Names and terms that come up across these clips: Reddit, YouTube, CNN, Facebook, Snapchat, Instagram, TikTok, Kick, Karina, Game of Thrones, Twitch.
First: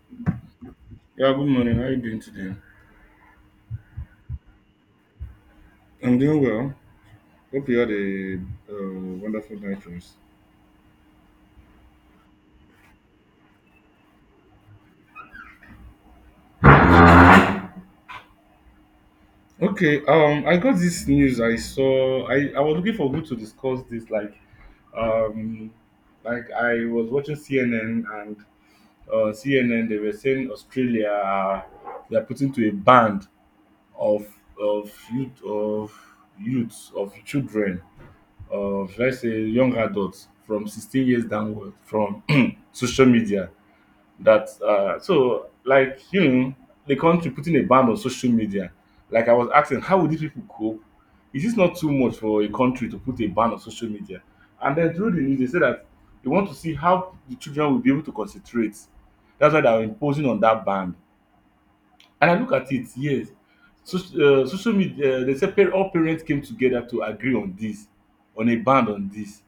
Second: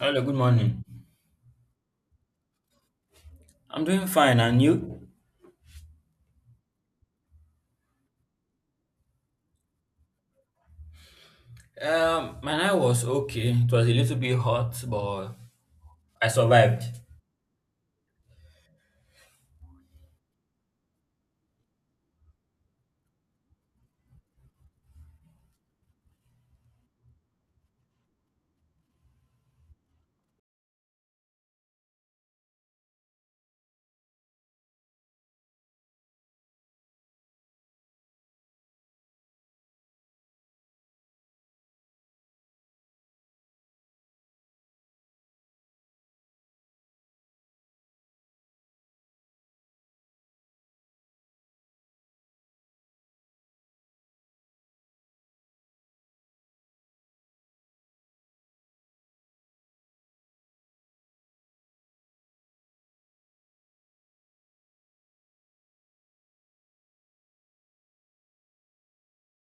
Hello, good morning. Yeah, good morning. How are you doing today? I'm doing fine, and you? I'm doing well. Hope you had a wonderful night rest. My night was okay. It was a little bit hot, but I survived. Okay, I got this news. I saw. I was looking for who to discuss this. Um, like I was watching CNN and CNN. They were saying Australia they are putting to a ban of youth of youths of children of, let's say, young adults from 16 years downward from social media. That so, like, the country putting a ban on social media. Like, I was asking, how would these people cope? Is this not too much for a country to put a ban on social media? And then through the news, they say that they want to see how the children will be able to concentrate. That's why they are imposing on that ban. And I look at it, yes. So, social media, they say all parents came together to agree on this on a ban on this.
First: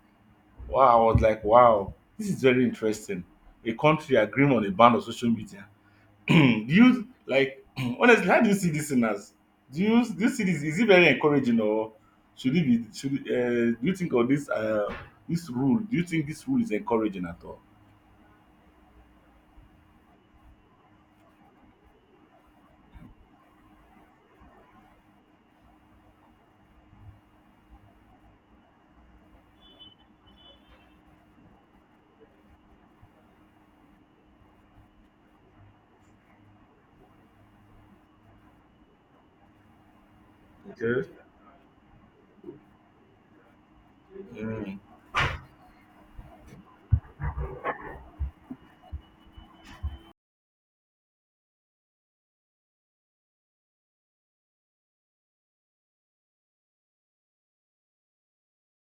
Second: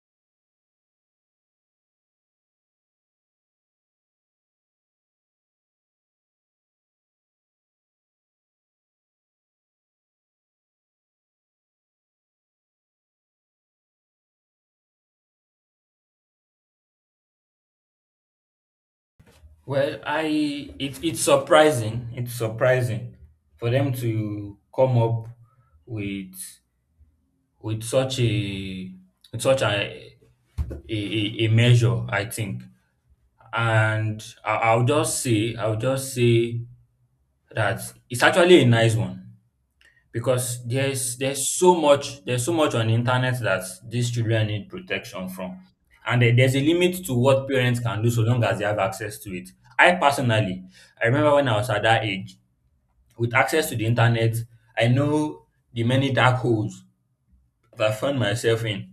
Wow, I was like, wow, this is very interesting. A country agreeing on a ban on social media. Hmm, do you, like, honestly, how do you see this thing as? Do you see, this is it very encouraging? Or should it be, should do you think of this rule? Do you think this rule is encouraging at all? Well, it's surprising. It's surprising for them to come up with such a with such a a measure, I think. And I'll just say that it's actually a nice one. Because there's so much on the internet that these children need protection from, and there's a limit to what parents can do so long as they have access to it. I personally, I remember when I was at that age with access to the internet. I know the many dark holes that I found myself in,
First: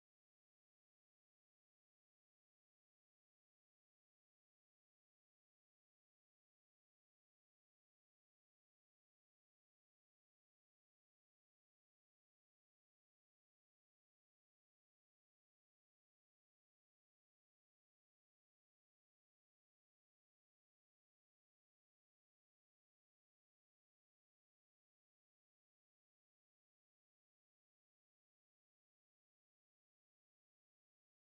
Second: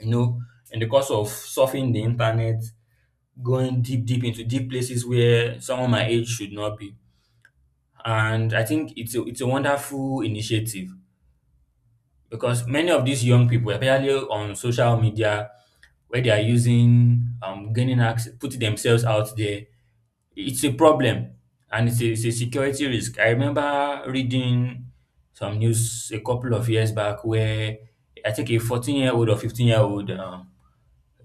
you know, in the course of surfing the internet, going deep into deep places where someone my age should not be. And I think it's a wonderful initiative because many of these young people, especially on social media, where they are using gaining access, putting themselves out there, it's a problem. And it's a security risk. I remember reading some news a couple of years back where I think a 14-year-old or 15-year-old um,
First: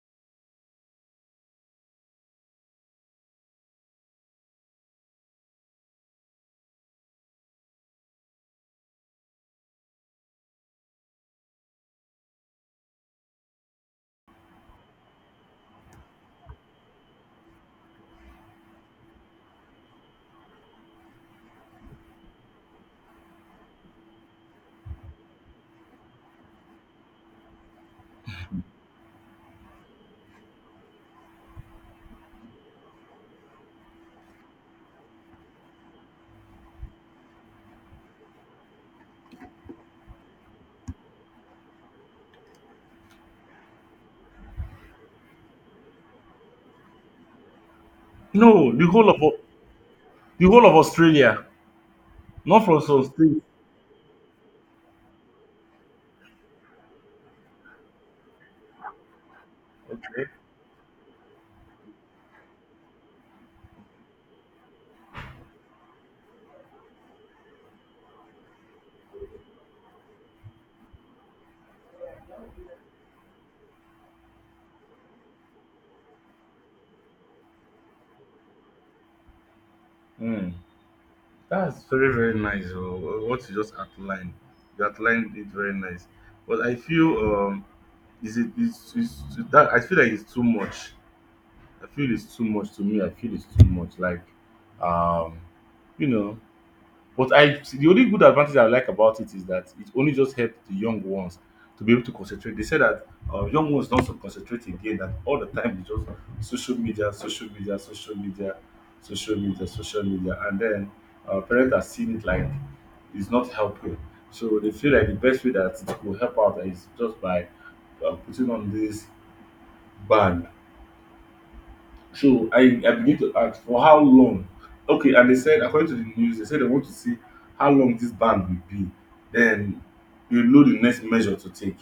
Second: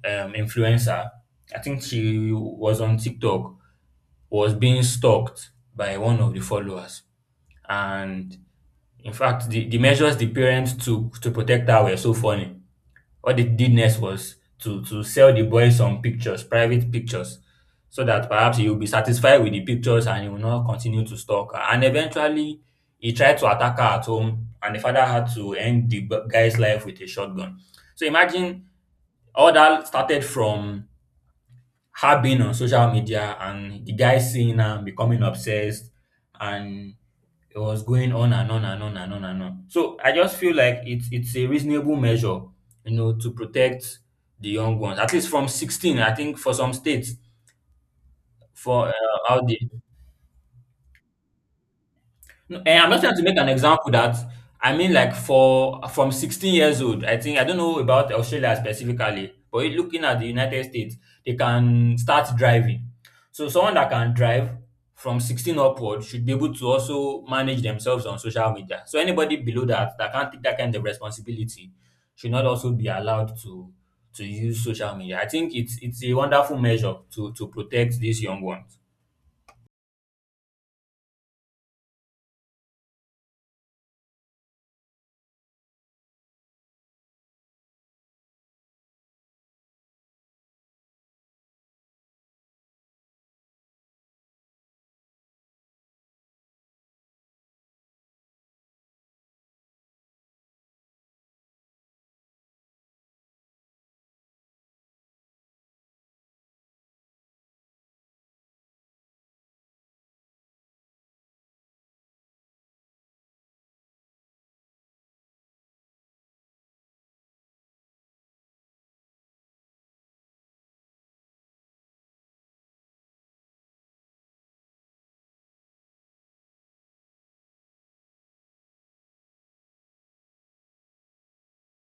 um, influencer, I think she was on TikTok, was being stalked by one of the followers. And in fact, the measures the parents took to protect her were so funny. What they did next was to sell the boy some pictures, private pictures, so that perhaps he will be satisfied with the pictures and he will not continue to stalk her. And eventually, he tried to attack her at home, and the father had to end the guy's life with a shotgun. So imagine all that started from her being on social media and the guy seeing her becoming obsessed, and it was going on and on and on and on and on. So I just feel like it's a reasonable measure, you know, to protect the young ones. At least from 16, I think for some states, No, the for whole of out there. the whole of Australia, No, not eh, from I'm not some trying to make states. an example that. I mean, like for from 16 years old, I think, I don't know about Australia specifically, but looking at Eh? the United States, they can start driving. So someone that can drive from 16 upward should be able to also manage themselves on social media. So anybody below that that can't take that kind of responsibility should not also be allowed to use social media. I think it's a wonderful measure to protect these young ones. Hmm. That's very, very nice. Oh, what you just outlined, you outlined it very nice. But I feel, is it is that I feel like it's too much. I feel it's too much, to me. I feel it's too much. Like, um, you know, but I the only good advantage I like about it is that it only just helped the young ones to be able to concentrate. They said that young ones don't so concentrate again. That all the time it's just social media, social media, social media, social media, social media. And then parents are seeing it like it's not helping. So they feel like the best way that it will help out is just by putting on this ban. So I begin to ask, for how long? Okay, and they said, according to the news, they said they want to see how long this ban will be. Then, you know, the next measure to take.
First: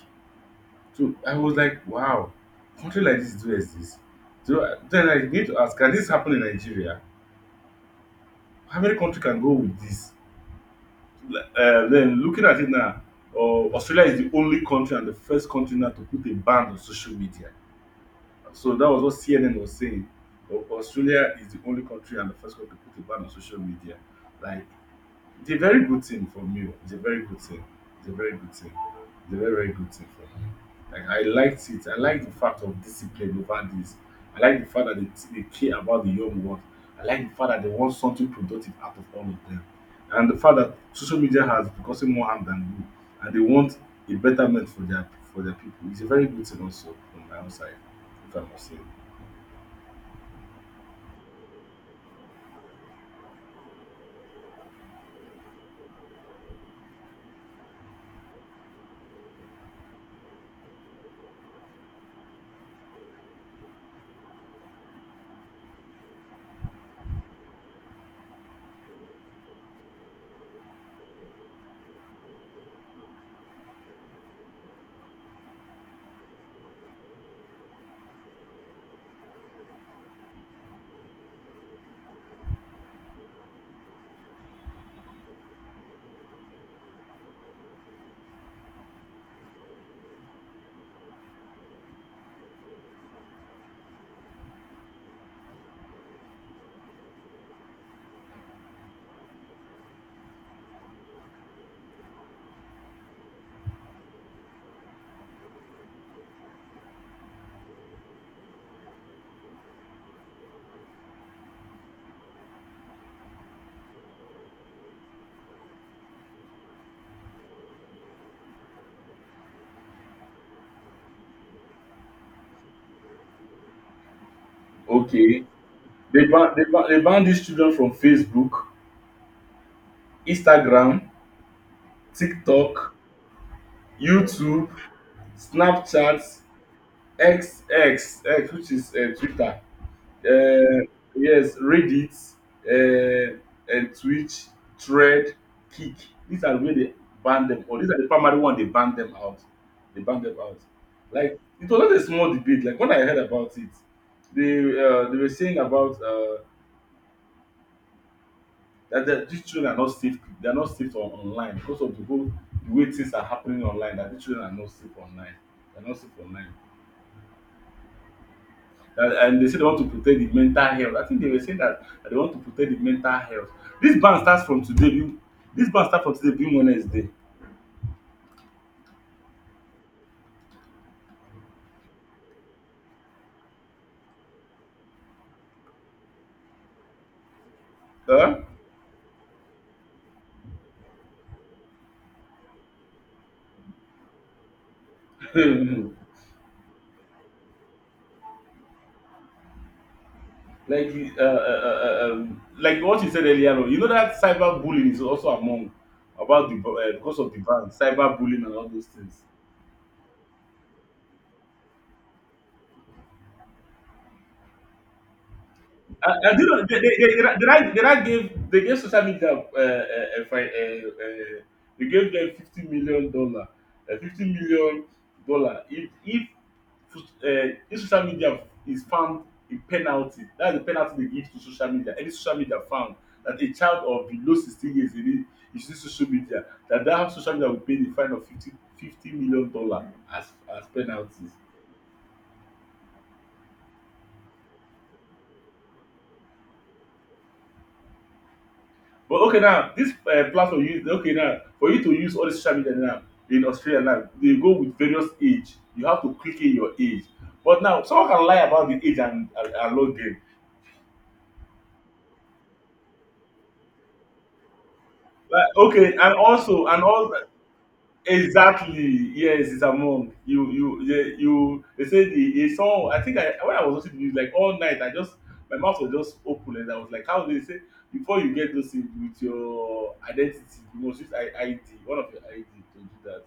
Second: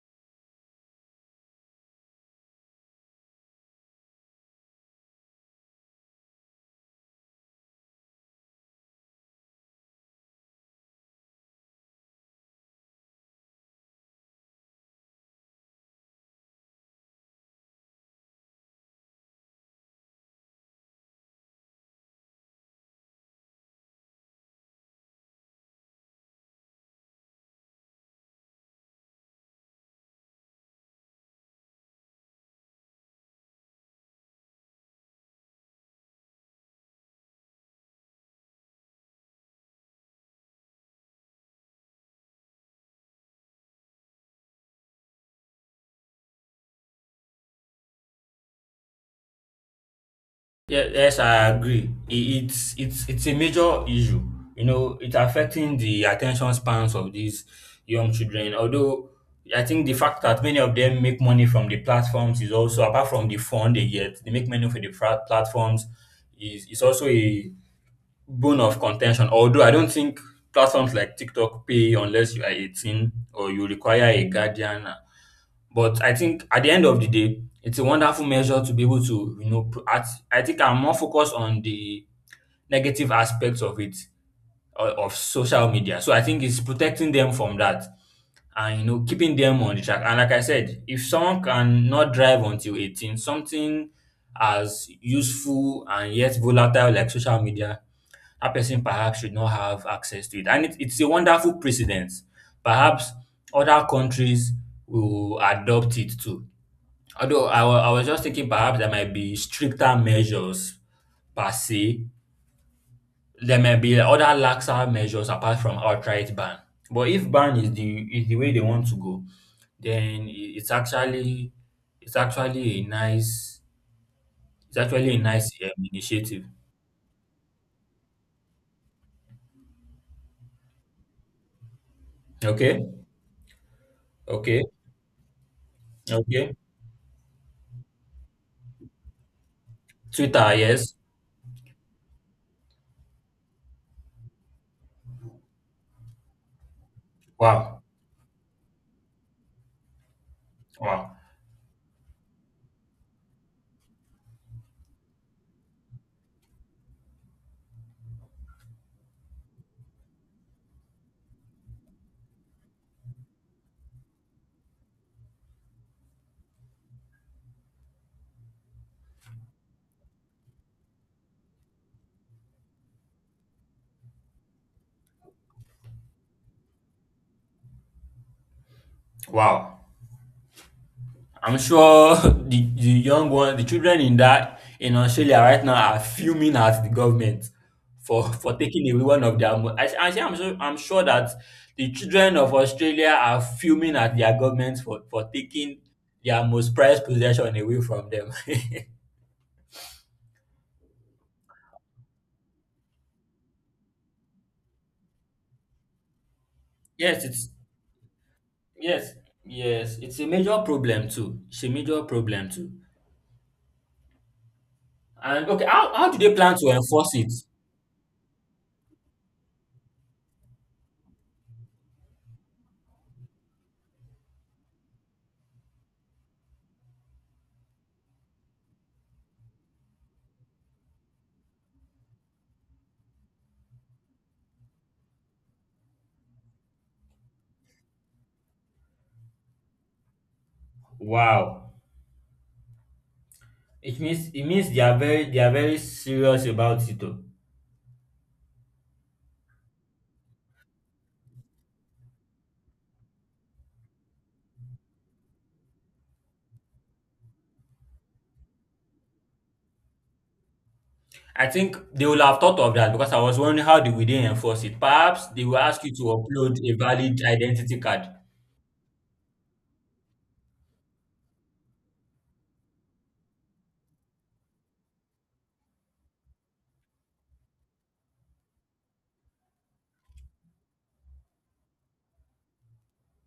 So I was like, wow, country like this do exist. So then I begin to ask, can this happen in Nigeria? How many country can go with this? Then, looking at it now, Australia is the only country and the first country now to put a ban on social media. So that was what CNN was saying. Australia is the only country and the first country to put a ban on social media. Like, it's a very good thing for me. Oh. It's a very good thing. It's a very good thing. It's a very, very good thing for me. Like, I liked it. I like the fact of discipline over this. I like the fact that they care about the young ones. I like the fact that they want something productive out of all of them. And the fact that social media has been causing more harm than good. And they want a betterment for their people. It's a very good thing also from my own side, if I must say. Yes, I agree. It's it's a major issue. You know, it's affecting the attention spans of these young children. Although I think the fact that many of them make money from the platforms is also, apart from the fund they get, they make money from the platforms, is also a bone of contention. Although I don't think platforms like TikTok pay unless you are 18 or you require a guardian. But I think at the end of the day, it's a wonderful measure to be able to, you know, I think I'm more focused on the negative aspects of it, of social media. So I think it's protecting them from that and, you know, keeping them on the track. And like I said, if someone can not drive until 18, something as useful and yet volatile like social media, that person perhaps should not have access to it. And it's a wonderful precedent. Perhaps other countries will adopt it too. Although I was just thinking perhaps there might be stricter measures per se. There might be other laxer measures apart from outright ban. But if ban is the way they want to go, then it's actually it's actually a nice it's actually a Okay. nice They initiative. ban they ban they ban these children from Facebook, Instagram, Okay, TikTok, okay, YouTube, Snapchat, okay. X X X, which is Twitter. Twitter, Uh, yes. yes, Reddit, uh, and Twitch, Thread, Kick. These are where they ban them. Or Wow. these are the primary one they ban them out. They ban them out. Wow. Like, it was not a small debate. Like when I heard about it, they, they were saying about that these children are not safe. They are not safe on online because of the way things are happening online, that these children are not safe online, they are not safe online. And, they say they want to protect the mental health. I think they were saying that, they want to protect the mental health. this ban starts from today being this ban starts from today being Wednesday. Wow. I'm sure the young one, the children in that in Australia right now are fuming at the government for Huh? Taking away one of their. I'm sure, I'm sure that the children of Australia are fuming at their government for taking their most prized possession away from them. Like, uh, uh, like, what you said earlier on, you know, that cyber bullying is also among, about the because Yes, of the ban, cyber bullying and all those yes, things. yes. It's a major problem too. It's a major problem too. And okay, how do they I do plan not. to enforce Did it? I did I did I give they gave social media they gave them $50 million, $50 million. If social media is found a penalty, that's the penalty they give to social media. Any social media found that a child of below 16 years is in it, is using social media, that social media will pay the fine of fifty fifty million dollar as penalties. Wow. It means, they are very, they are very serious about it, oh. But okay now, this platform use, okay, now for you to use all the social media now in Australia, now they go with various age. You have to click in your age. But now someone can lie about the age, and log in. I think they will have thought of that because I was wondering how they will they enforce it. Perhaps they Like, will ask okay, you to upload a and also, valid identity card. exactly, yes, it's among you, yeah, you, they say, the a song. I think I when I was watching the news, like all night, I just my mouth was just open. And I was like, how do they say, before you get those things with your identity, you must use ID, one of your ID, to do that.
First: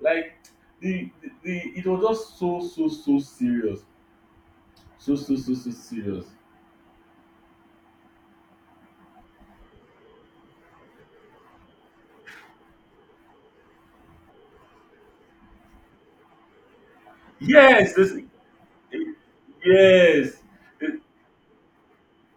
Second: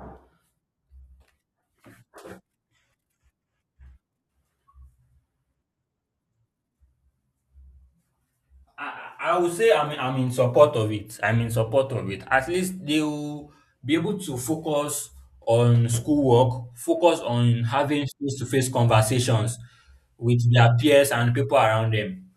Like, the it was just so, so, so serious. So, so, so, so serious. I would say I'm in support of it. I'm in support of it. At least they will be able to focus on schoolwork, focus on Yes, having this. face to face conversations Yes, with their it. peers and people around them.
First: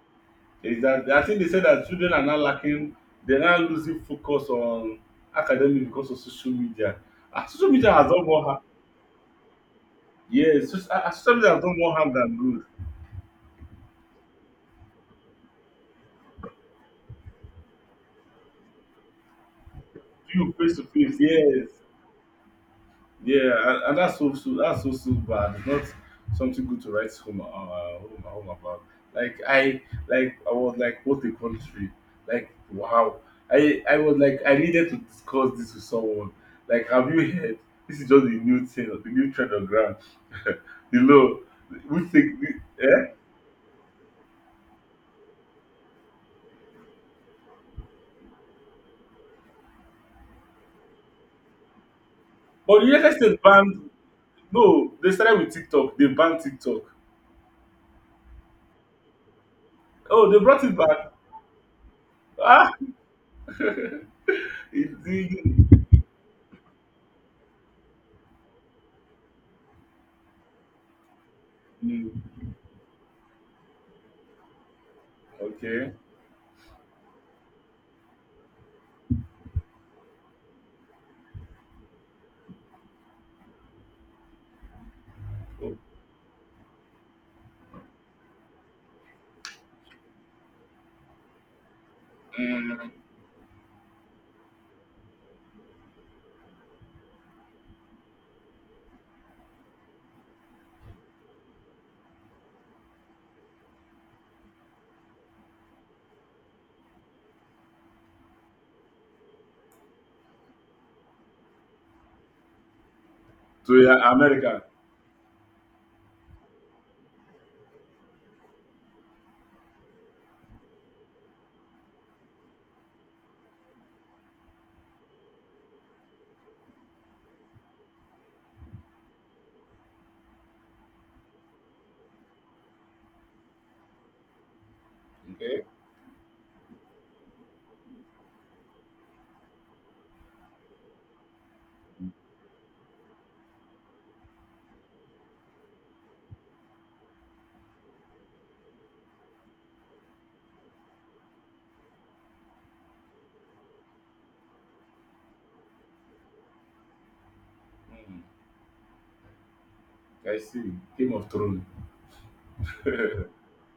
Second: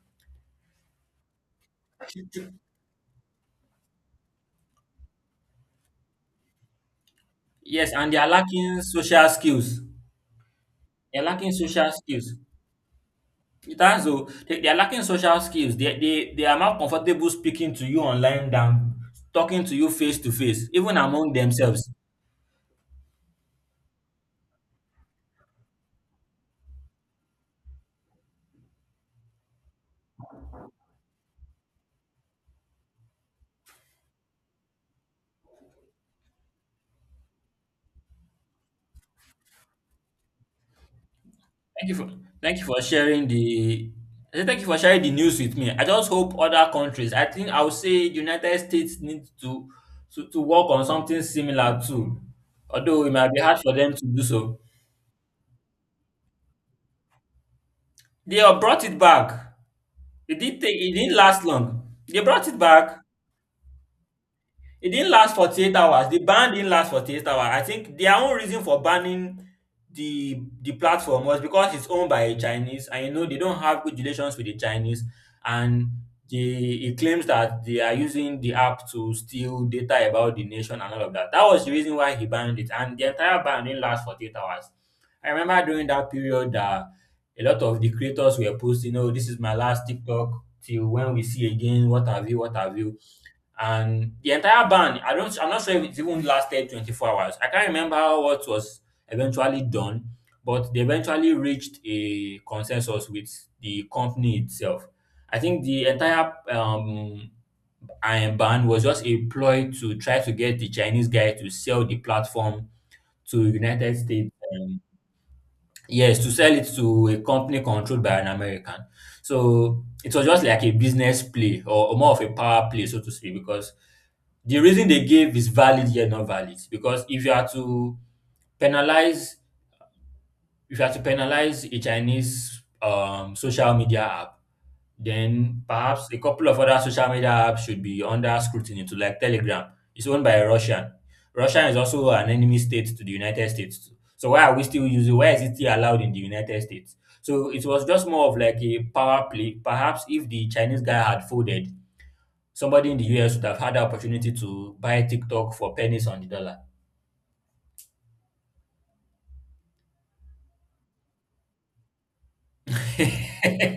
Exactly. I think they said that children are now lacking, they are now losing focus on academic because of social media. Ah, social media Yes, has and they done are more harm. lacking social skills. Yes, They're social media lacking has done social more harm skills. than good. It has though. They are lacking social skills. They are more comfortable speaking to you online than talking to you face to You face, face to even face. among Yes. themselves. Yeah, and that's so, so that's so, so bad. It's not something good to write home, home about. Like I like I was like, what a country. Like, wow. I was like, I needed to discuss this with someone. Like, have you heard? This is just the new thing, the new trend on ground. The law. Thank you We for think. thank you for Eh? sharing the I say thank you for sharing the news with me. I just hope other countries. I think I would say United States needs to work on something similar too. But the Although it United might States be hard for banned, them to do so. no, they started with TikTok. They banned TikTok. They have brought it back. Oh, they brought it It back. didn't last long. They brought it Ah. back. It it, didn't last 48 the, hours. The ban didn't last 48 hours. I think their own reason for banning the platform was because it's owned Mm, by a Chinese, and you know they don't have good relations with the Chinese, okay. and they, it claims that they are using the app to steal data about the nation and all of that. That was the reason why he banned it, and the entire ban didn't last 48 hours. I remember during that period that a lot of the creators were posting, "Oh, this is my last TikTok till when we see again. What have you? What have you?" And the entire ban, I don't, I'm not sure if it even lasted 24 hours. I can't remember what was eventually done, but they eventually reached a consensus with the company itself. I think the entire iron ban was just a ploy to try to get the Chinese guy to sell the platform to To United States. America. um, Yes, to sell it to a company controlled by an American. So it was just like a business play or more of a power play, so to say, because the reason they gave is valid yet not valid. Because if you are to penalize, if you are to penalize a Chinese social media app, then Okay. perhaps a couple of other social media apps should be under scrutiny too, like Telegram. It's owned by a Russian. Russia is also an enemy state to the United States. So why are we still using, why is it still allowed in the United States? So it was just more of like a power play. Perhaps if the Chinese guy had folded, somebody in the US would have had the opportunity to buy TikTok for pennies on the dollar. Mm, I see. Game of Thrones.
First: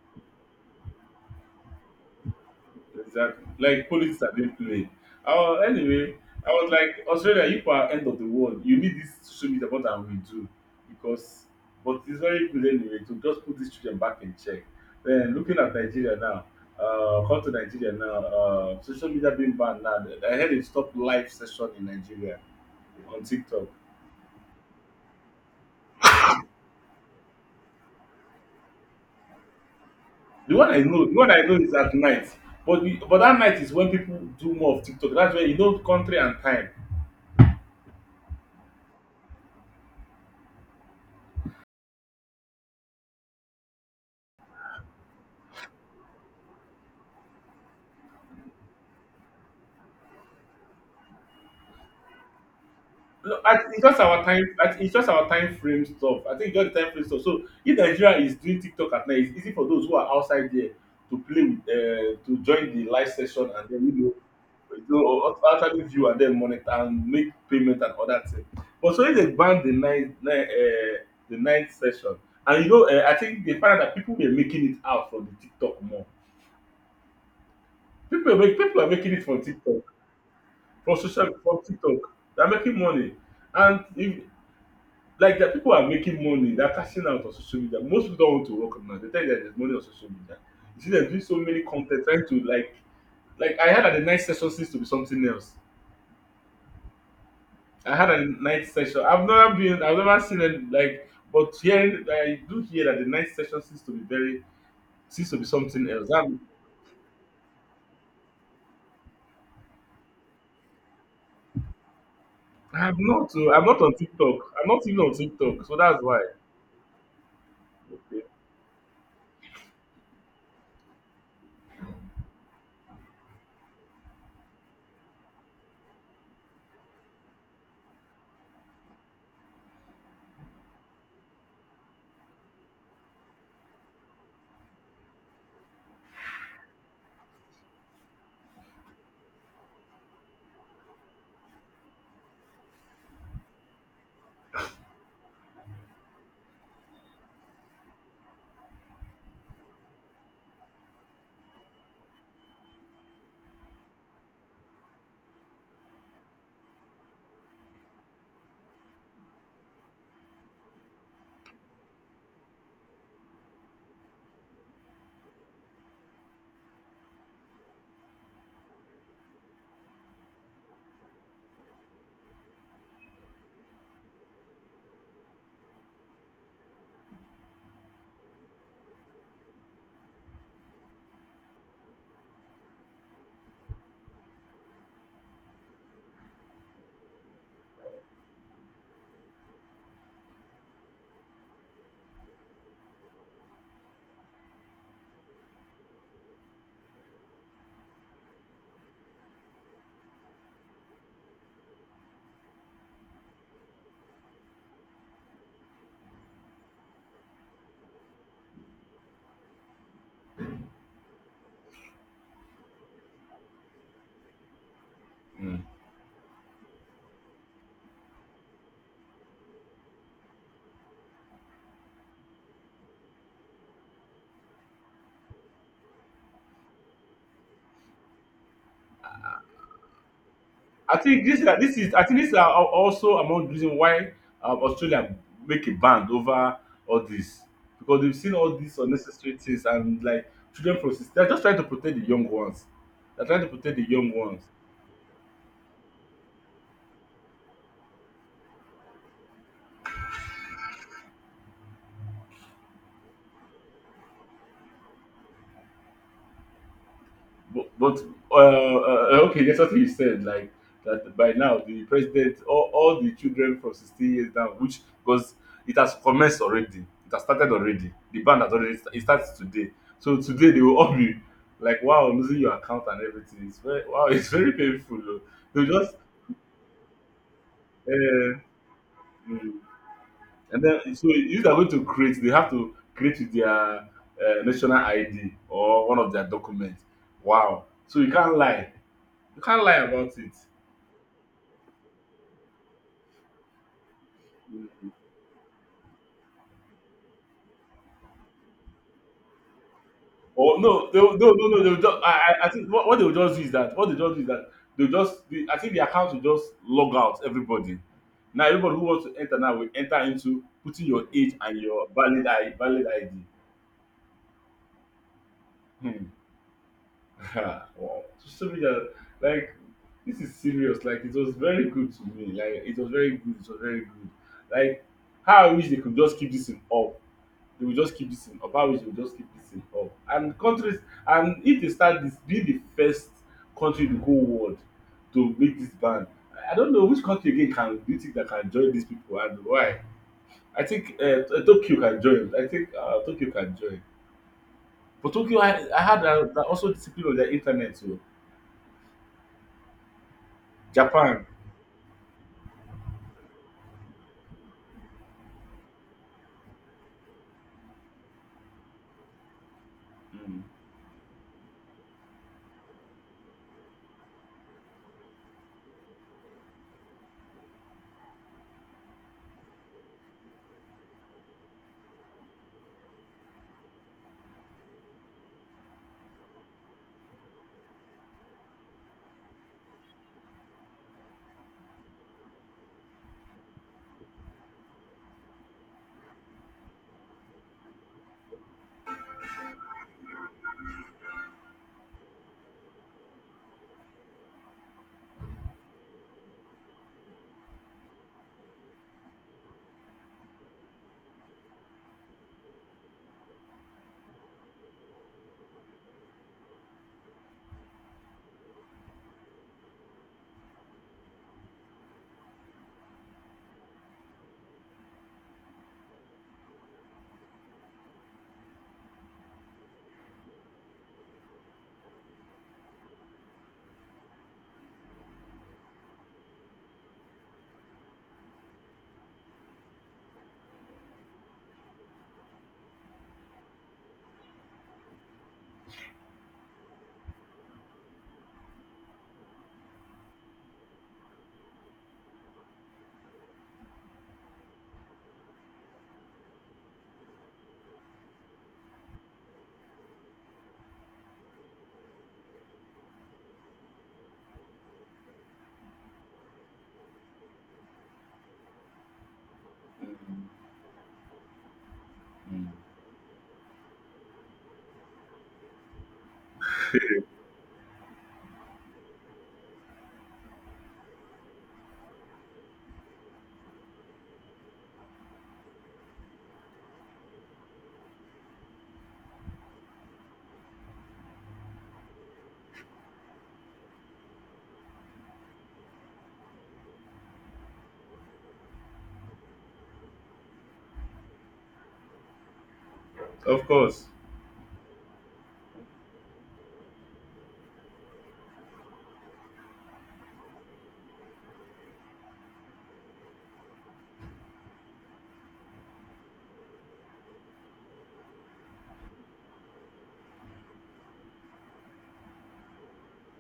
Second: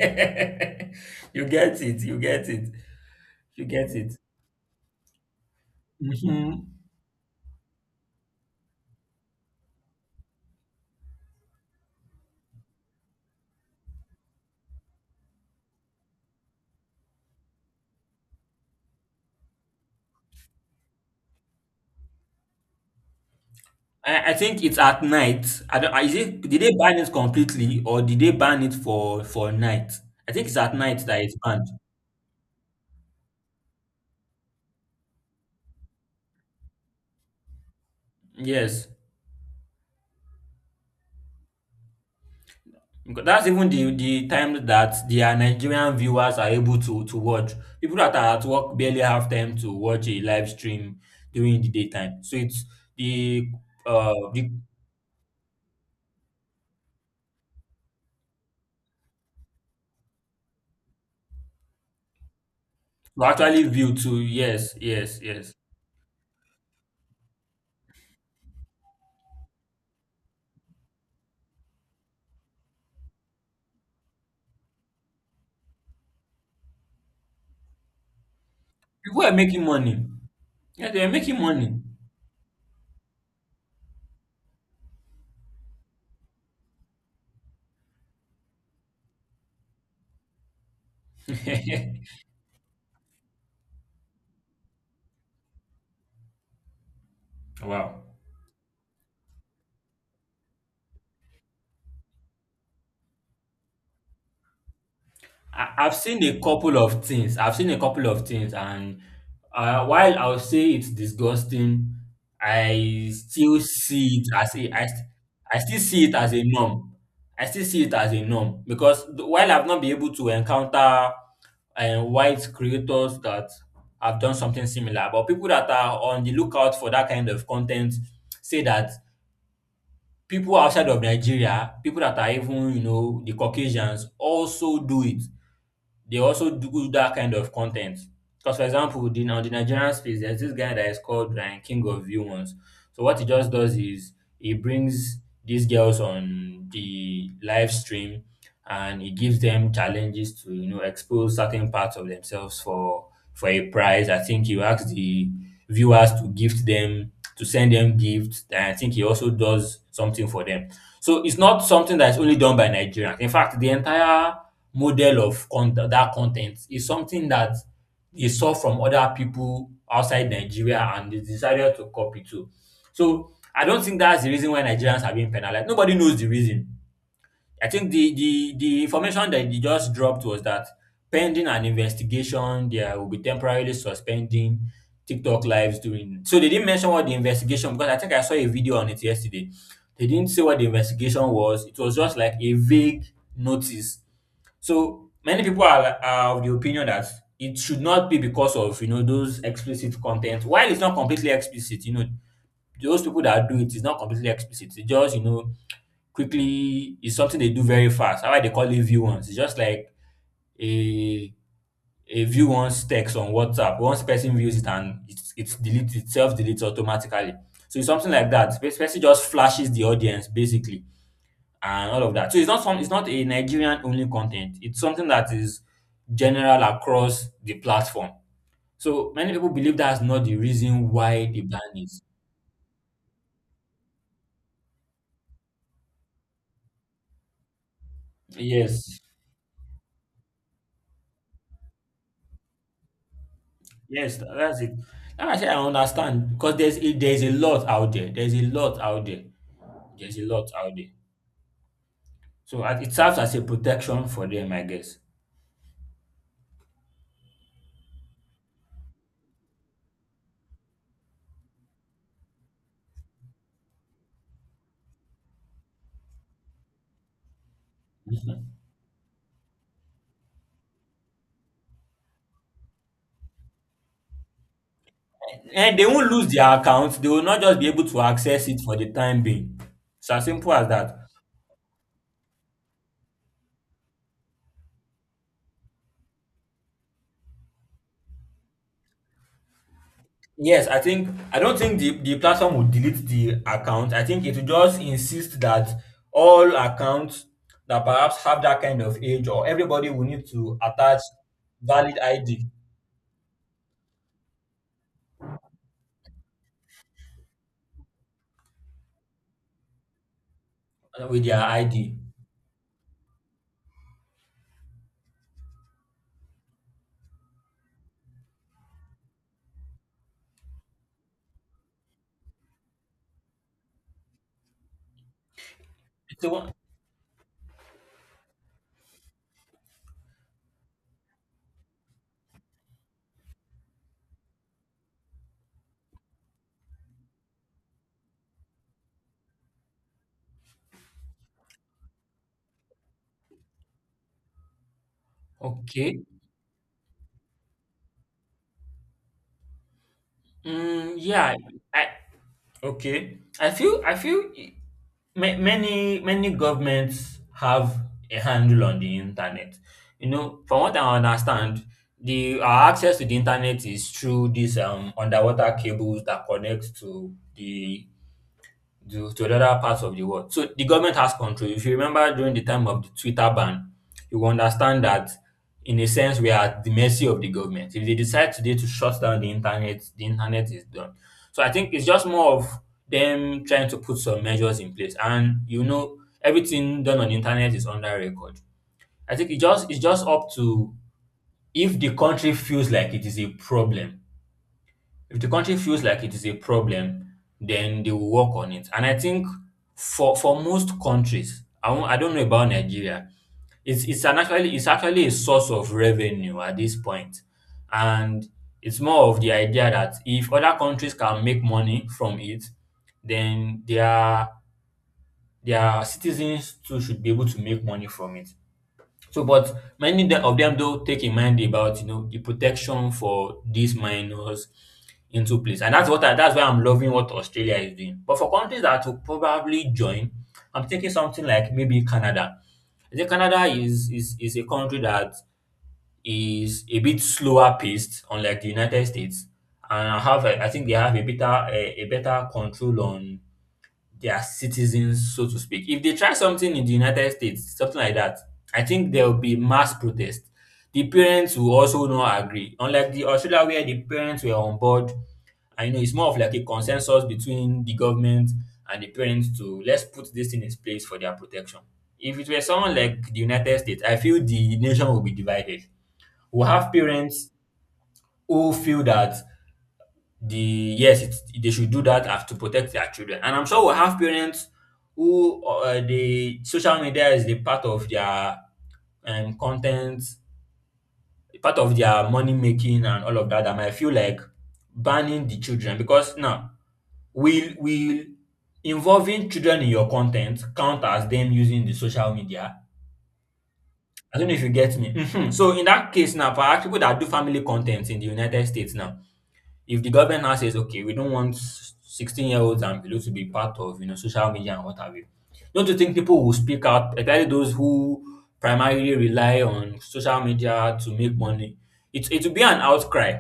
You get it, you get it, Exactly. you Like, get it. politics are being played. Oh, anyway, I Mhm. was like, Australia, you are end of the world. You need this social media more than we do. Because, but it's very good anyway to just put these children back in check. Then, looking at Nigeria now, come to Nigeria now, social media being banned now. I heard it stopped live session in Nigeria on TikTok. I think it's at night. I don't, is it, did they ban it completely or did they ban it for night? I think it's at night The that one it's I know banned. is at night. But but that night is when people do more of TikTok. That's where you know country and time. Yes, because that's even the time that their Nigerian viewers are able to watch. People that are at work barely have time to watch a live stream during the daytime. So it's No, the it's just our time. the I think it's just our time frame stuff. I think it's just the time frame stuff. So if Nigeria is doing TikTok at night, it's easy for those who are outside there to join the live to session, actually and then, view to, yes, yes, yes. or actually view and then monitor and make payment and all that thing. But so if they ban the night, night the night session, and, I think they found out that people were making it out from the TikTok more. People are making People it are from making TikTok, money. Yeah, they are making from money. TikTok, they're making money. And if, people are making money. They're cashing out on social media. Most people don't want to work now. They tell you that there's money on social media. You see, they're doing so many content, trying to like, I heard that the night session seems to be something else. I Wow. had a night session. I've never been. I've never seen it, like. But hearing I do hear that the night session seems to be I, something I've else. seen a I'm couple of things. I've seen a couple of things, and while I'll say it's disgusting, I'm I not. Still I'm not on see it TikTok. as I'm a not even on I TikTok. So still that's see it why. as a norm. I still see it as a norm because while I've not been able to encounter white creators that have done something similar, but people that are on the lookout for that kind of content say that people outside of Nigeria, people that are even you know the Caucasians, also do it. They also do that kind of content. Because for example, on the Nigerian space, there's this guy that is called like King of View once. So what he just does is he brings these girls on the live stream and he gives them challenges to you know expose certain parts of themselves for a prize. I think he asks the viewers to gift them, to send them gifts. And I think he also does something for them. So it's not something that's only done by Nigerians. In fact, the entire model of content is something that they saw from other people outside Nigeria, and they decided to copy too. So I don't think that's the reason why Nigerians are being penalized. Nobody knows the reason. I think the information that they just dropped was that pending an investigation, they will be temporarily suspending TikTok lives during. So they didn't mention what the investigation, because I think I saw a video on it yesterday. They didn't say what the investigation was. It was just like a vague notice. So many people are of the opinion that it should not be because of those explicit content. While it's not completely explicit, those people that do it is not completely explicit. It just quickly, it's something they do very fast. How they call it view once. It's just like a a view once text on WhatsApp. Once person views it and it's Okay. deletes itself, deletes automatically. So it's something like that. This person just flashes the audience basically and all of that. So it's not a Nigerian only content. It's something that is general across the platform. So many people believe that's not the reason I think why this the ban this is is. I think this is also among the reason why, Australia make a ban over all this, because they've seen all these Yes. unnecessary things. And like children they're just trying to protect the young ones. They're trying to protect the young Yes. Ones. That's it. And I say I understand because there's a lot out there. There's a lot out there. There's a lot out there. It serves as a protection for them, I guess. But okay, that's what he said. Like that by now, the president, all the children from 16 years down, which because it has commenced already, it has started already. The ban has Mhm. already it starts today. So today they will all be like, wow, losing your account and everything. It's very wow, it's very painful. Though. They And they just won't lose their account. They will not just be able to uh, access it for the time mm. being. It's as simple And as then that. so if they are going to create, they have to create with their national ID or one of their documents. Wow. So you can't lie. You can't lie about it. Yes, I don't think the platform will delete the account. I think it will just insist that all accounts that perhaps have that kind of age, or everybody will need to Or no, attach no, no, no. They will valid just, I, I ID I think what they will just do is that what they just do is that they will just. The, I think the account will just log out everybody. Now everybody who wants to enter now will enter into putting your with age their and your ID. Valid ID. Hmm. Wow. Social media, like this is serious. Like it was very good to me. Like it was very good. It was very good. Like how I wish they could just It's the keep this one. in up. They will just keep this thing up. Obanjo will just keep this thing up. And countries, and if they start this, be the first country in the whole world to make this ban. I don't know which country again can do you think that can join these people and why. I think Tokyo can join. I think Tokyo can join. But Tokyo, I Okay. had that also discipline on their internet too. Mm, Japan. yeah, I, Okay, I feel I feel i- many governments have a handle on the internet. You know, Mm, from what I understand, the our access to the internet is through these underwater cables that connect to the to other parts of the world. So the government has control. If you remember during the time of the Twitter ban, you will understand that in a sense we are at the mercy of the government. If they decide today to shut down the internet is done. So I think it's just more of them trying to put some measures in place. And you know, everything done on the internet is under record. I think it's just up to, if the country feels like it is a problem, if the country feels like it is a problem, then they will work on it. And I think for most countries, I don't know about Nigeria. It's an actually it's actually a source of revenue at this point, and it's more of the idea that if other countries can make money from it, then their citizens too should be able to make money from it. So, but many of them do take in mind about you know the protection for these minors into place, and that's that's why I'm loving what Australia is doing. But for countries that will probably join, I'm thinking something like maybe Canada. I think Canada is a country that is a bit slower paced, unlike the United States, and have I think they have a better control on their citizens, so to speak. If they try something in the United States, something like that, I think there will be mass protest. The parents will also not agree. Unlike the Australia where the parents were on board, I know it's more of like a consensus between the government and the parents to, let's put mm, this in its place for their protection. If it were mm. someone like the United States, I feel the nation will be divided. We'll have parents who feel that the yes, it's, they should do that as to protect their children. And I'm sure we'll have parents who the social media is the part of their content, part of their money making and all of that. And I feel like banning the children because now will involving children in your content count as them using the social media? Of course. I don't know if you get me. Mhm. So in that case now, perhaps people that do family content in the United States now, if the government now says, okay, we don't want 16-year-olds and below to be part of, you know, social media and what have you, don't you think people will speak out, especially those who primarily rely on social media to make money? It will be an outcry.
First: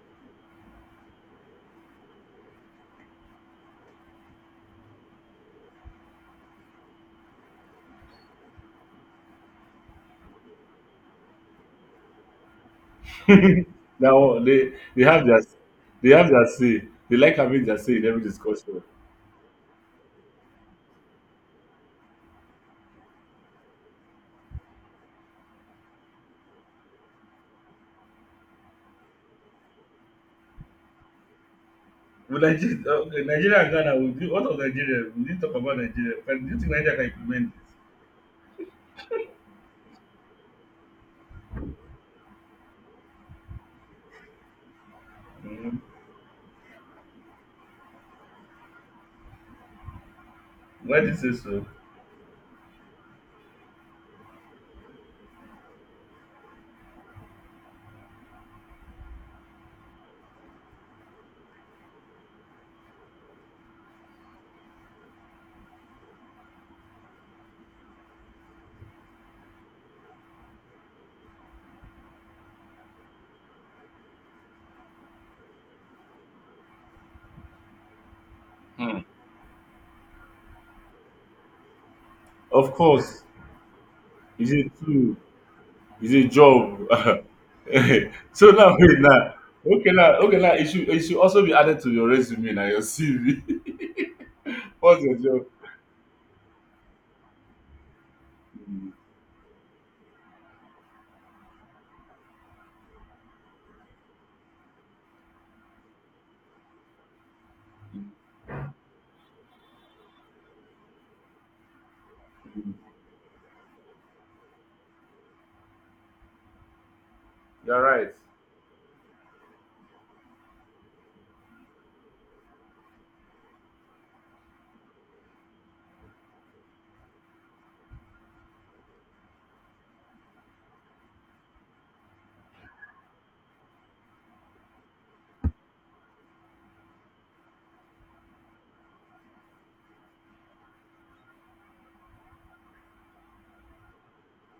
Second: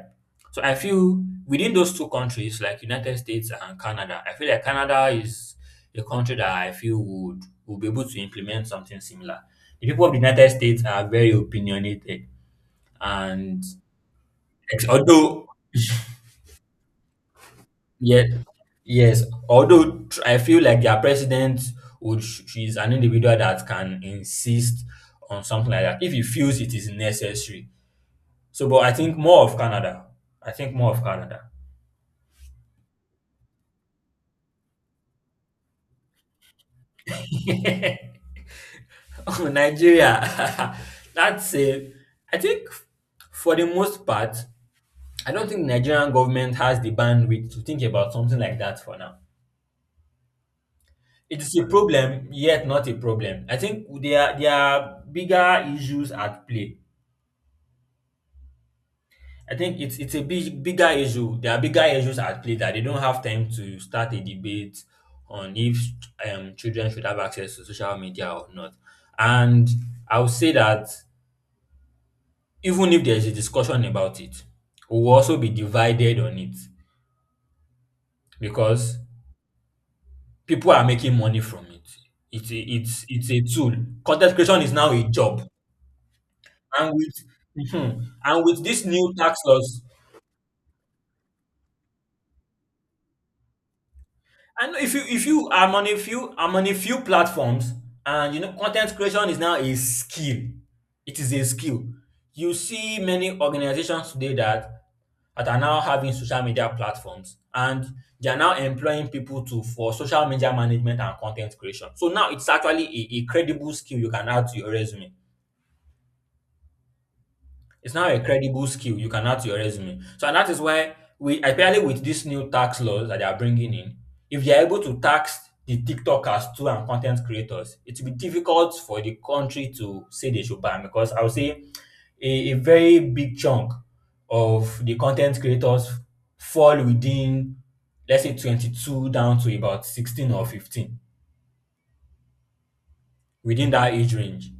So I feel within those two countries, like United States and Canada, I feel like Canada is a country that I feel would be able to implement something similar. The people of the United States are very opinionated and Now they ex- they have their although they have their say. They like having their say in every Yeah, discussion. yes. I feel like their president she's an individual that can insist on something like that if he feels it is necessary. So, but I think more of Canada. I think more of Canada. Will Nigeria, okay, Nigeria and Ghana, will do, what of Nigeria? We need to talk about Nigeria. Can, do you think Nigeria can implement Oh, Nigeria. That's a. I think for the most part, I don't this? think Mm, Nigerian government has the bandwidth to think about something like that for now. why do you say It is so? a problem, yet not a problem. I think there are bigger issues at play. I think it's a big bigger issue. There are bigger issues at play that they don't have time to start a debate on if children should have access to social media or not. And I would say that even if there's a discussion about it, we will also be divided on it Hmm. because people are making money from it. Of course, It's a tool. Content is creation a is now a tool, job, is a job. and with mhm. And So with now these wait new now. tax laws, Okay now, okay now. It should also be added to your resume now your CV. I know What's your if job? you I'm on a few, I'm on a few platforms, and you know Mm, content creation is now a skill. It is a skill. You see many organizations today that that are now having social media platforms, and mm. they are now employing people to for social media management and content creation. So now it's actually a credible skill you can add to your resume. You're It's now right. a credible skill you can add to your resume. So, and that is why we apparently with these new tax laws that they are bringing in, if they are able to tax the TikTokers too and content creators, it will be difficult for the country to say they should ban, because I would say a very big chunk of the content creators fall within let's say 22 down to about 16 or 15, within that age range,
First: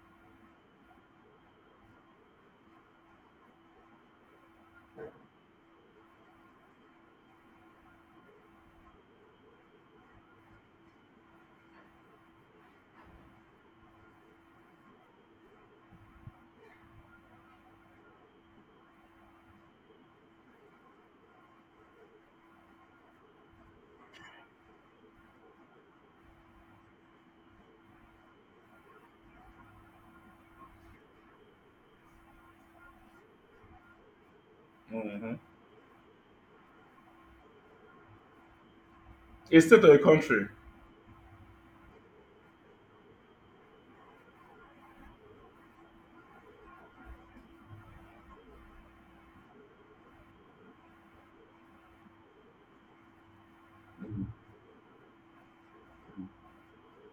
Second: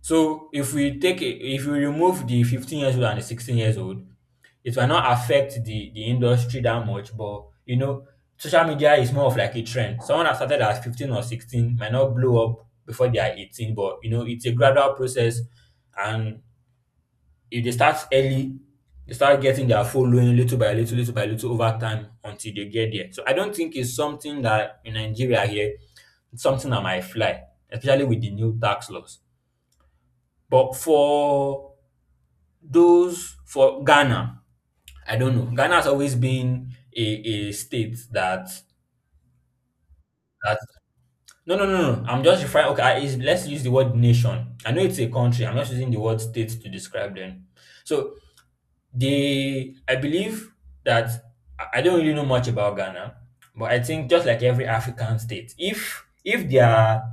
so if we take a, if we remove the 15 years old and the 16 years old, it will not affect the industry that much. But you know, social media is more of like a trend. Someone that started at 15 or 16 might not blow up before they are 18, but you know, it's a gradual process. And if they start early, they start getting their following little by little over time until they get there. So I don't think it's something that in Nigeria here, it's something that might fly, especially with the new tax laws. But for those, for Ghana, I Mm-hmm. don't know. Ghana has always been a state that A state or a country that no. I'm just referring. Okay, let's use the word nation. I know it's a country. I'm not using the word state to describe them. So they, I believe that I don't really know much about Ghana, but I think just like every African state, if there are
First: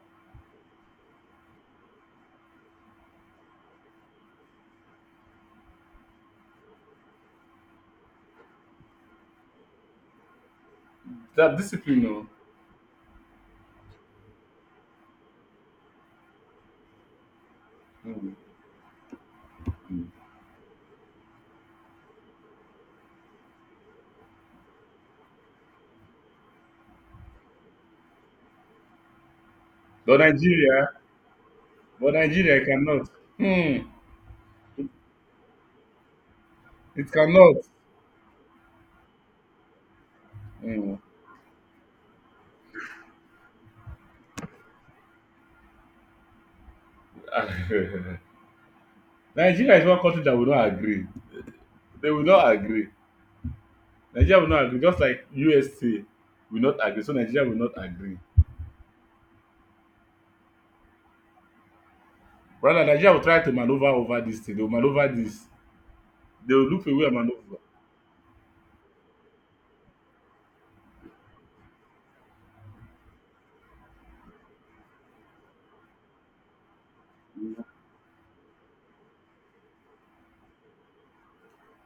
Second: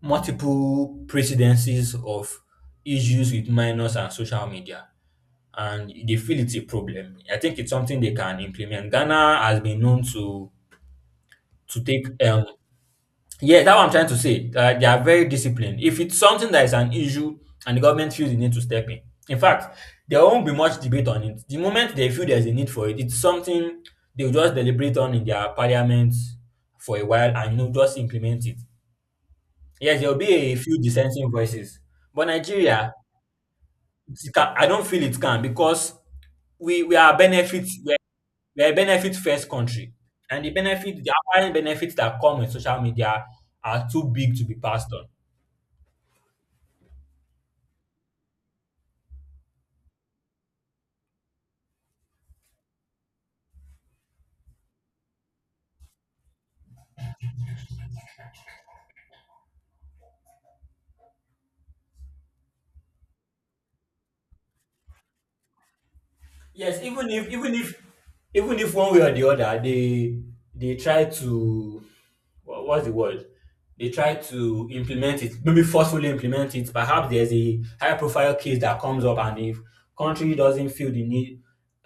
multiple presidencies of issues with minors and social media, and they feel it's a problem. I think it's something they can implement. Ghana has been known that to discipline, take no. Yeah, that's what I'm trying to say. That they are very disciplined. If it's something that is an issue and the government feels Mm, the need to step in. In fact, mm. there won't be much debate on it. The moment they feel there's a need for it, it's something they'll just deliberate on in their parliament for a while and you know just implement it. Yes, there will But be a few Nigeria, dissenting voices. but But Nigeria Nigeria, cannot. Hmm. it can, I don't feel it can because we we It are cannot. benefits. We're a benefit first country, and the Hmm. benefit, the apparent benefits that come with social media are too big to be passed on. Nigeria is one country that will not agree. They will not agree. Nigeria will not agree. Just like USA will not agree. So Nigeria will not agree. Rather, Nigeria will try to maneuver over this thing. They will maneuver this. They will Yes, look for a way and maneuver. Even if one way or the other they try to what's the word, they try to implement it, maybe forcefully implement it. Perhaps there's a high profile case that comes up, and if country doesn't feel the need,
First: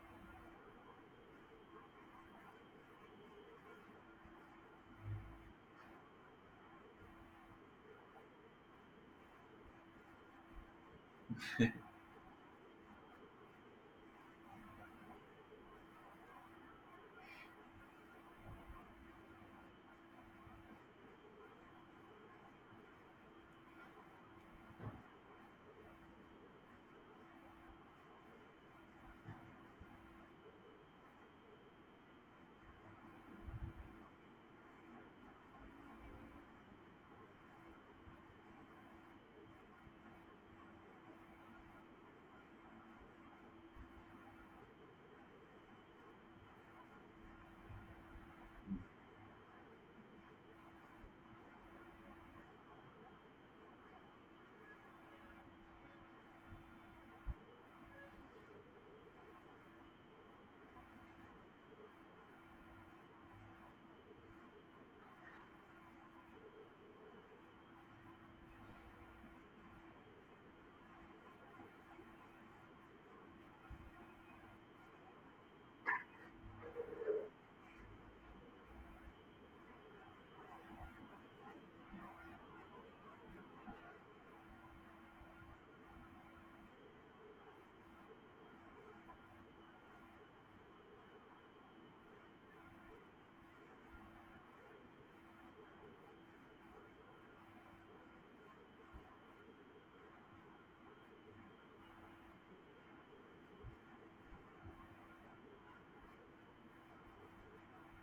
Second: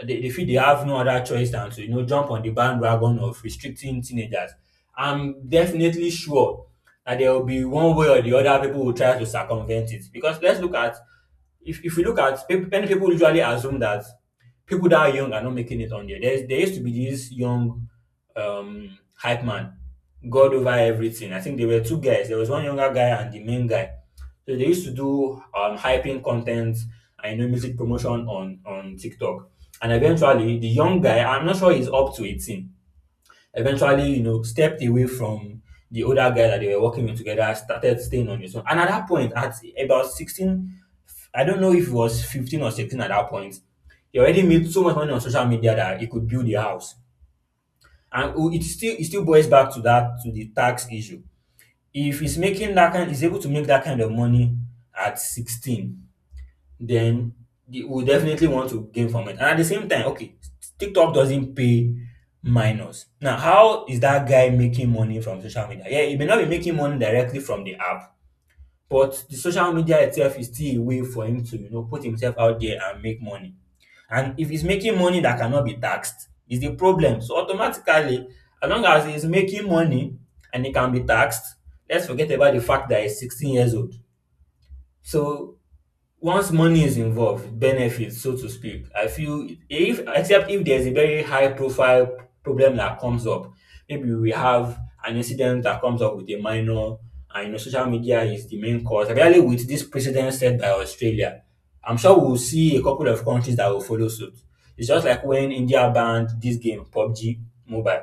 they feel they have no other choice than to jump on the bandwagon of restricting teenagers. I'm definitely sure that there will be one way or the other, people will try to circumvent it. Because let's look at, if you look at many people usually assume that people that are young are not making it on there. There used to be this young hype man, God over everything. I think there were two guys. There was one younger guy and the main guy. So they used to do hyping content, and you know, music promotion on TikTok. And eventually, the young guy, I'm not sure he's up to 18, eventually, you know, stepped away from the older guy that they were working with together. I started staying on his own. And at that point, at about 16, I don't know if it was 15 or 16 at that point, he already made so much money on social media that he could build a house. And oh, it still boils back to that, to the tax issue. If he's making that kind, he's able to make that kind of money at 16, then they will definitely want to gain from it. And at the same time, okay, TikTok doesn't pay minors. Now, how is that guy making money from social media? Yeah, he may not be making money directly from the app, but the social media itself is still a way for him to, you know, put himself out there and make money. And if he's making money that cannot be taxed, is the problem. So automatically, as long as he's making money and he can be taxed, let's forget about the fact that he's 16 years old. So once money is involved, benefits so to speak, I feel if, except if there's a very high profile problem that comes up, maybe we have an incident that comes up with a minor, and you know, social media is the main cause really. With this precedent set by Australia, I'm sure we'll see a couple of countries that will follow suit. It's just like when India banned this game, PUBG Mobile.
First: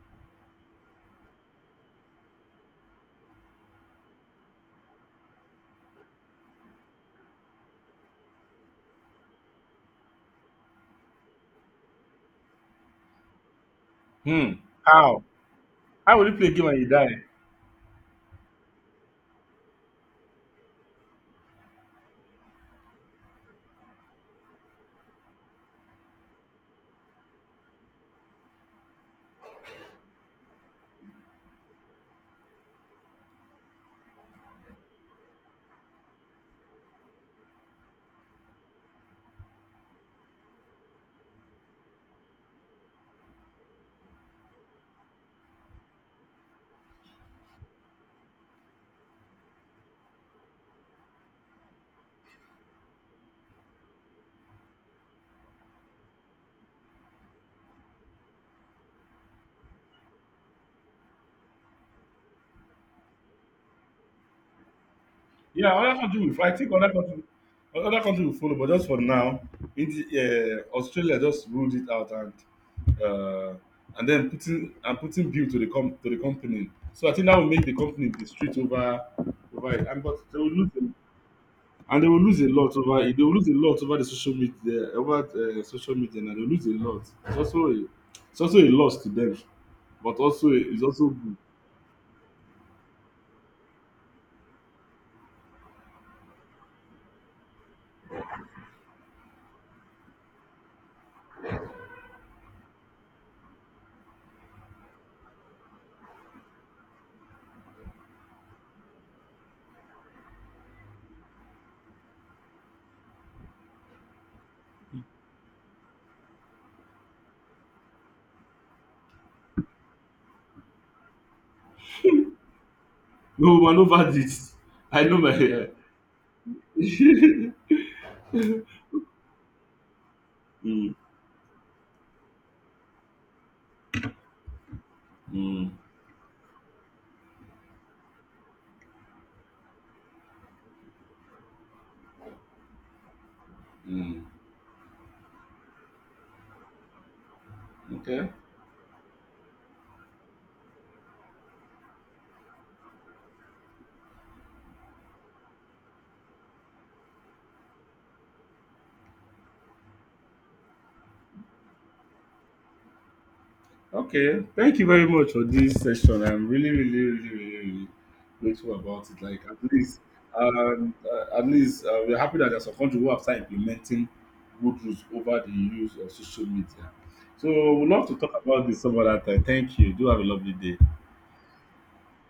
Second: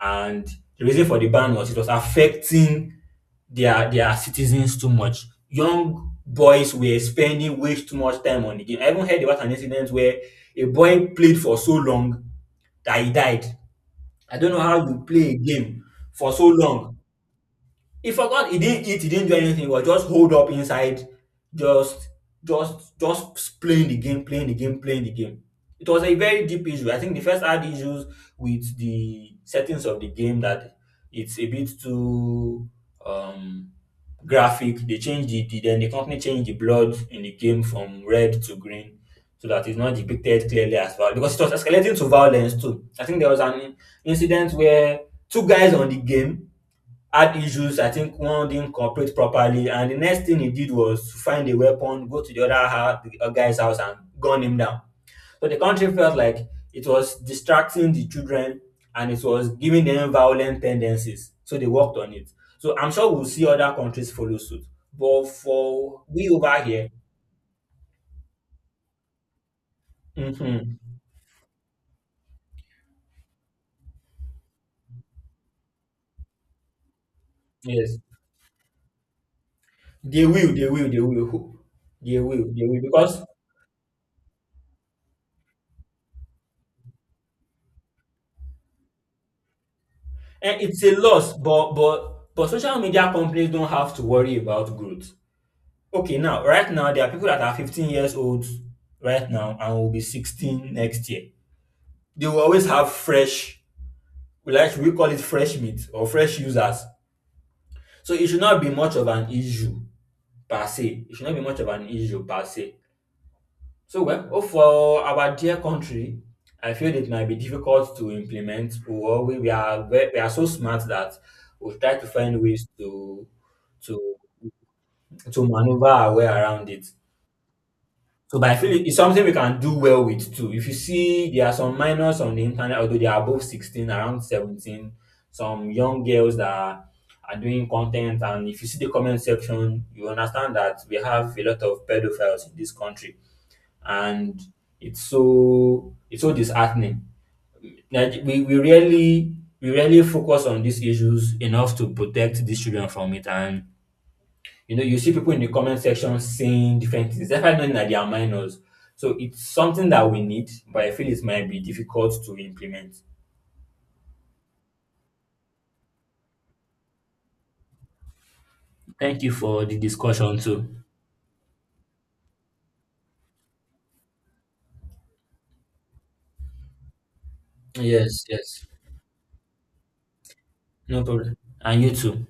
And the reason for the ban was it was affecting their citizens too much. Young boys were spending way too much time on the game. I even heard about an incident where a boy played for so long that he died. I don't Hmm. know how you How? play a game How will for you so play a game and you long. die? He forgot. He didn't eat. He didn't do anything. He was just holed up inside, just, just playing the game, playing the game, playing the game. It was a very deep issue. I think the first had issues with the settings of the game, that it's a bit too um, graphic. They changed the, the company changed the blood in the game from red to green, so that it's not depicted clearly as well, because it was escalating to violence too. I think there was an incident where two guys on the game had issues. I think one didn't cooperate properly, and the next thing he did was to find a weapon, go to the other house, the other guy's house, and gun him down. So the country felt like it was distracting the children and it was giving them violent tendencies. So they worked on it. So I'm sure we'll see other countries follow suit. But Yeah, other for country we will. I over think here, other country will follow. But just for now, mhm, Australia just ruled it out uh, and then putting bill to the company. So I think that will make the yes, company distraught over over it, and but they they will will, they lose will, they will, a, and they they will lose will, a they lot will, over it. They because will lose a lot over the social media over social media, and they will lose a lot. It's also a loss to them, but also eh, it's it's a also loss. good. But social media companies don't have to worry about growth. Okay, now, right now, there are people that are 15 years old right now and will be 16 next year. They will always have fresh, we like, we call it fresh meat or fresh users. So it should not be much of an issue per se. It should not be much of an issue per se. So, well, oh, for our dear country, I feel it might be difficult to implement, or we we are so smart that we try to find ways to No man over to this. I know my. maneuver our way around it. So, but I feel it's something we can do well with too. If you Mm, see, there are some minors on the internet, although they are above 16, around 17, mm, some young girls that are doing content. And if you see the comment section, you understand that we have a lot of pedophiles in this country. mm. And it's so disheartening. Like Okay. We really, we really focus on these issues enough to protect these children from it, and you know, you see people in the comment section saying different things, despite knowing that they are minors. So it's something that we need, but I feel it might be difficult to implement. Okay, thank you very much for this session. I'm really, really, really, really, really grateful about it. Thank you Like for the discussion too. At least we're happy that there's some country who have started implementing good rules over the use of social media. So we'd love to Yes, talk about yes. this some other time. Thank you. Do have a lovely day. No problem. And you too.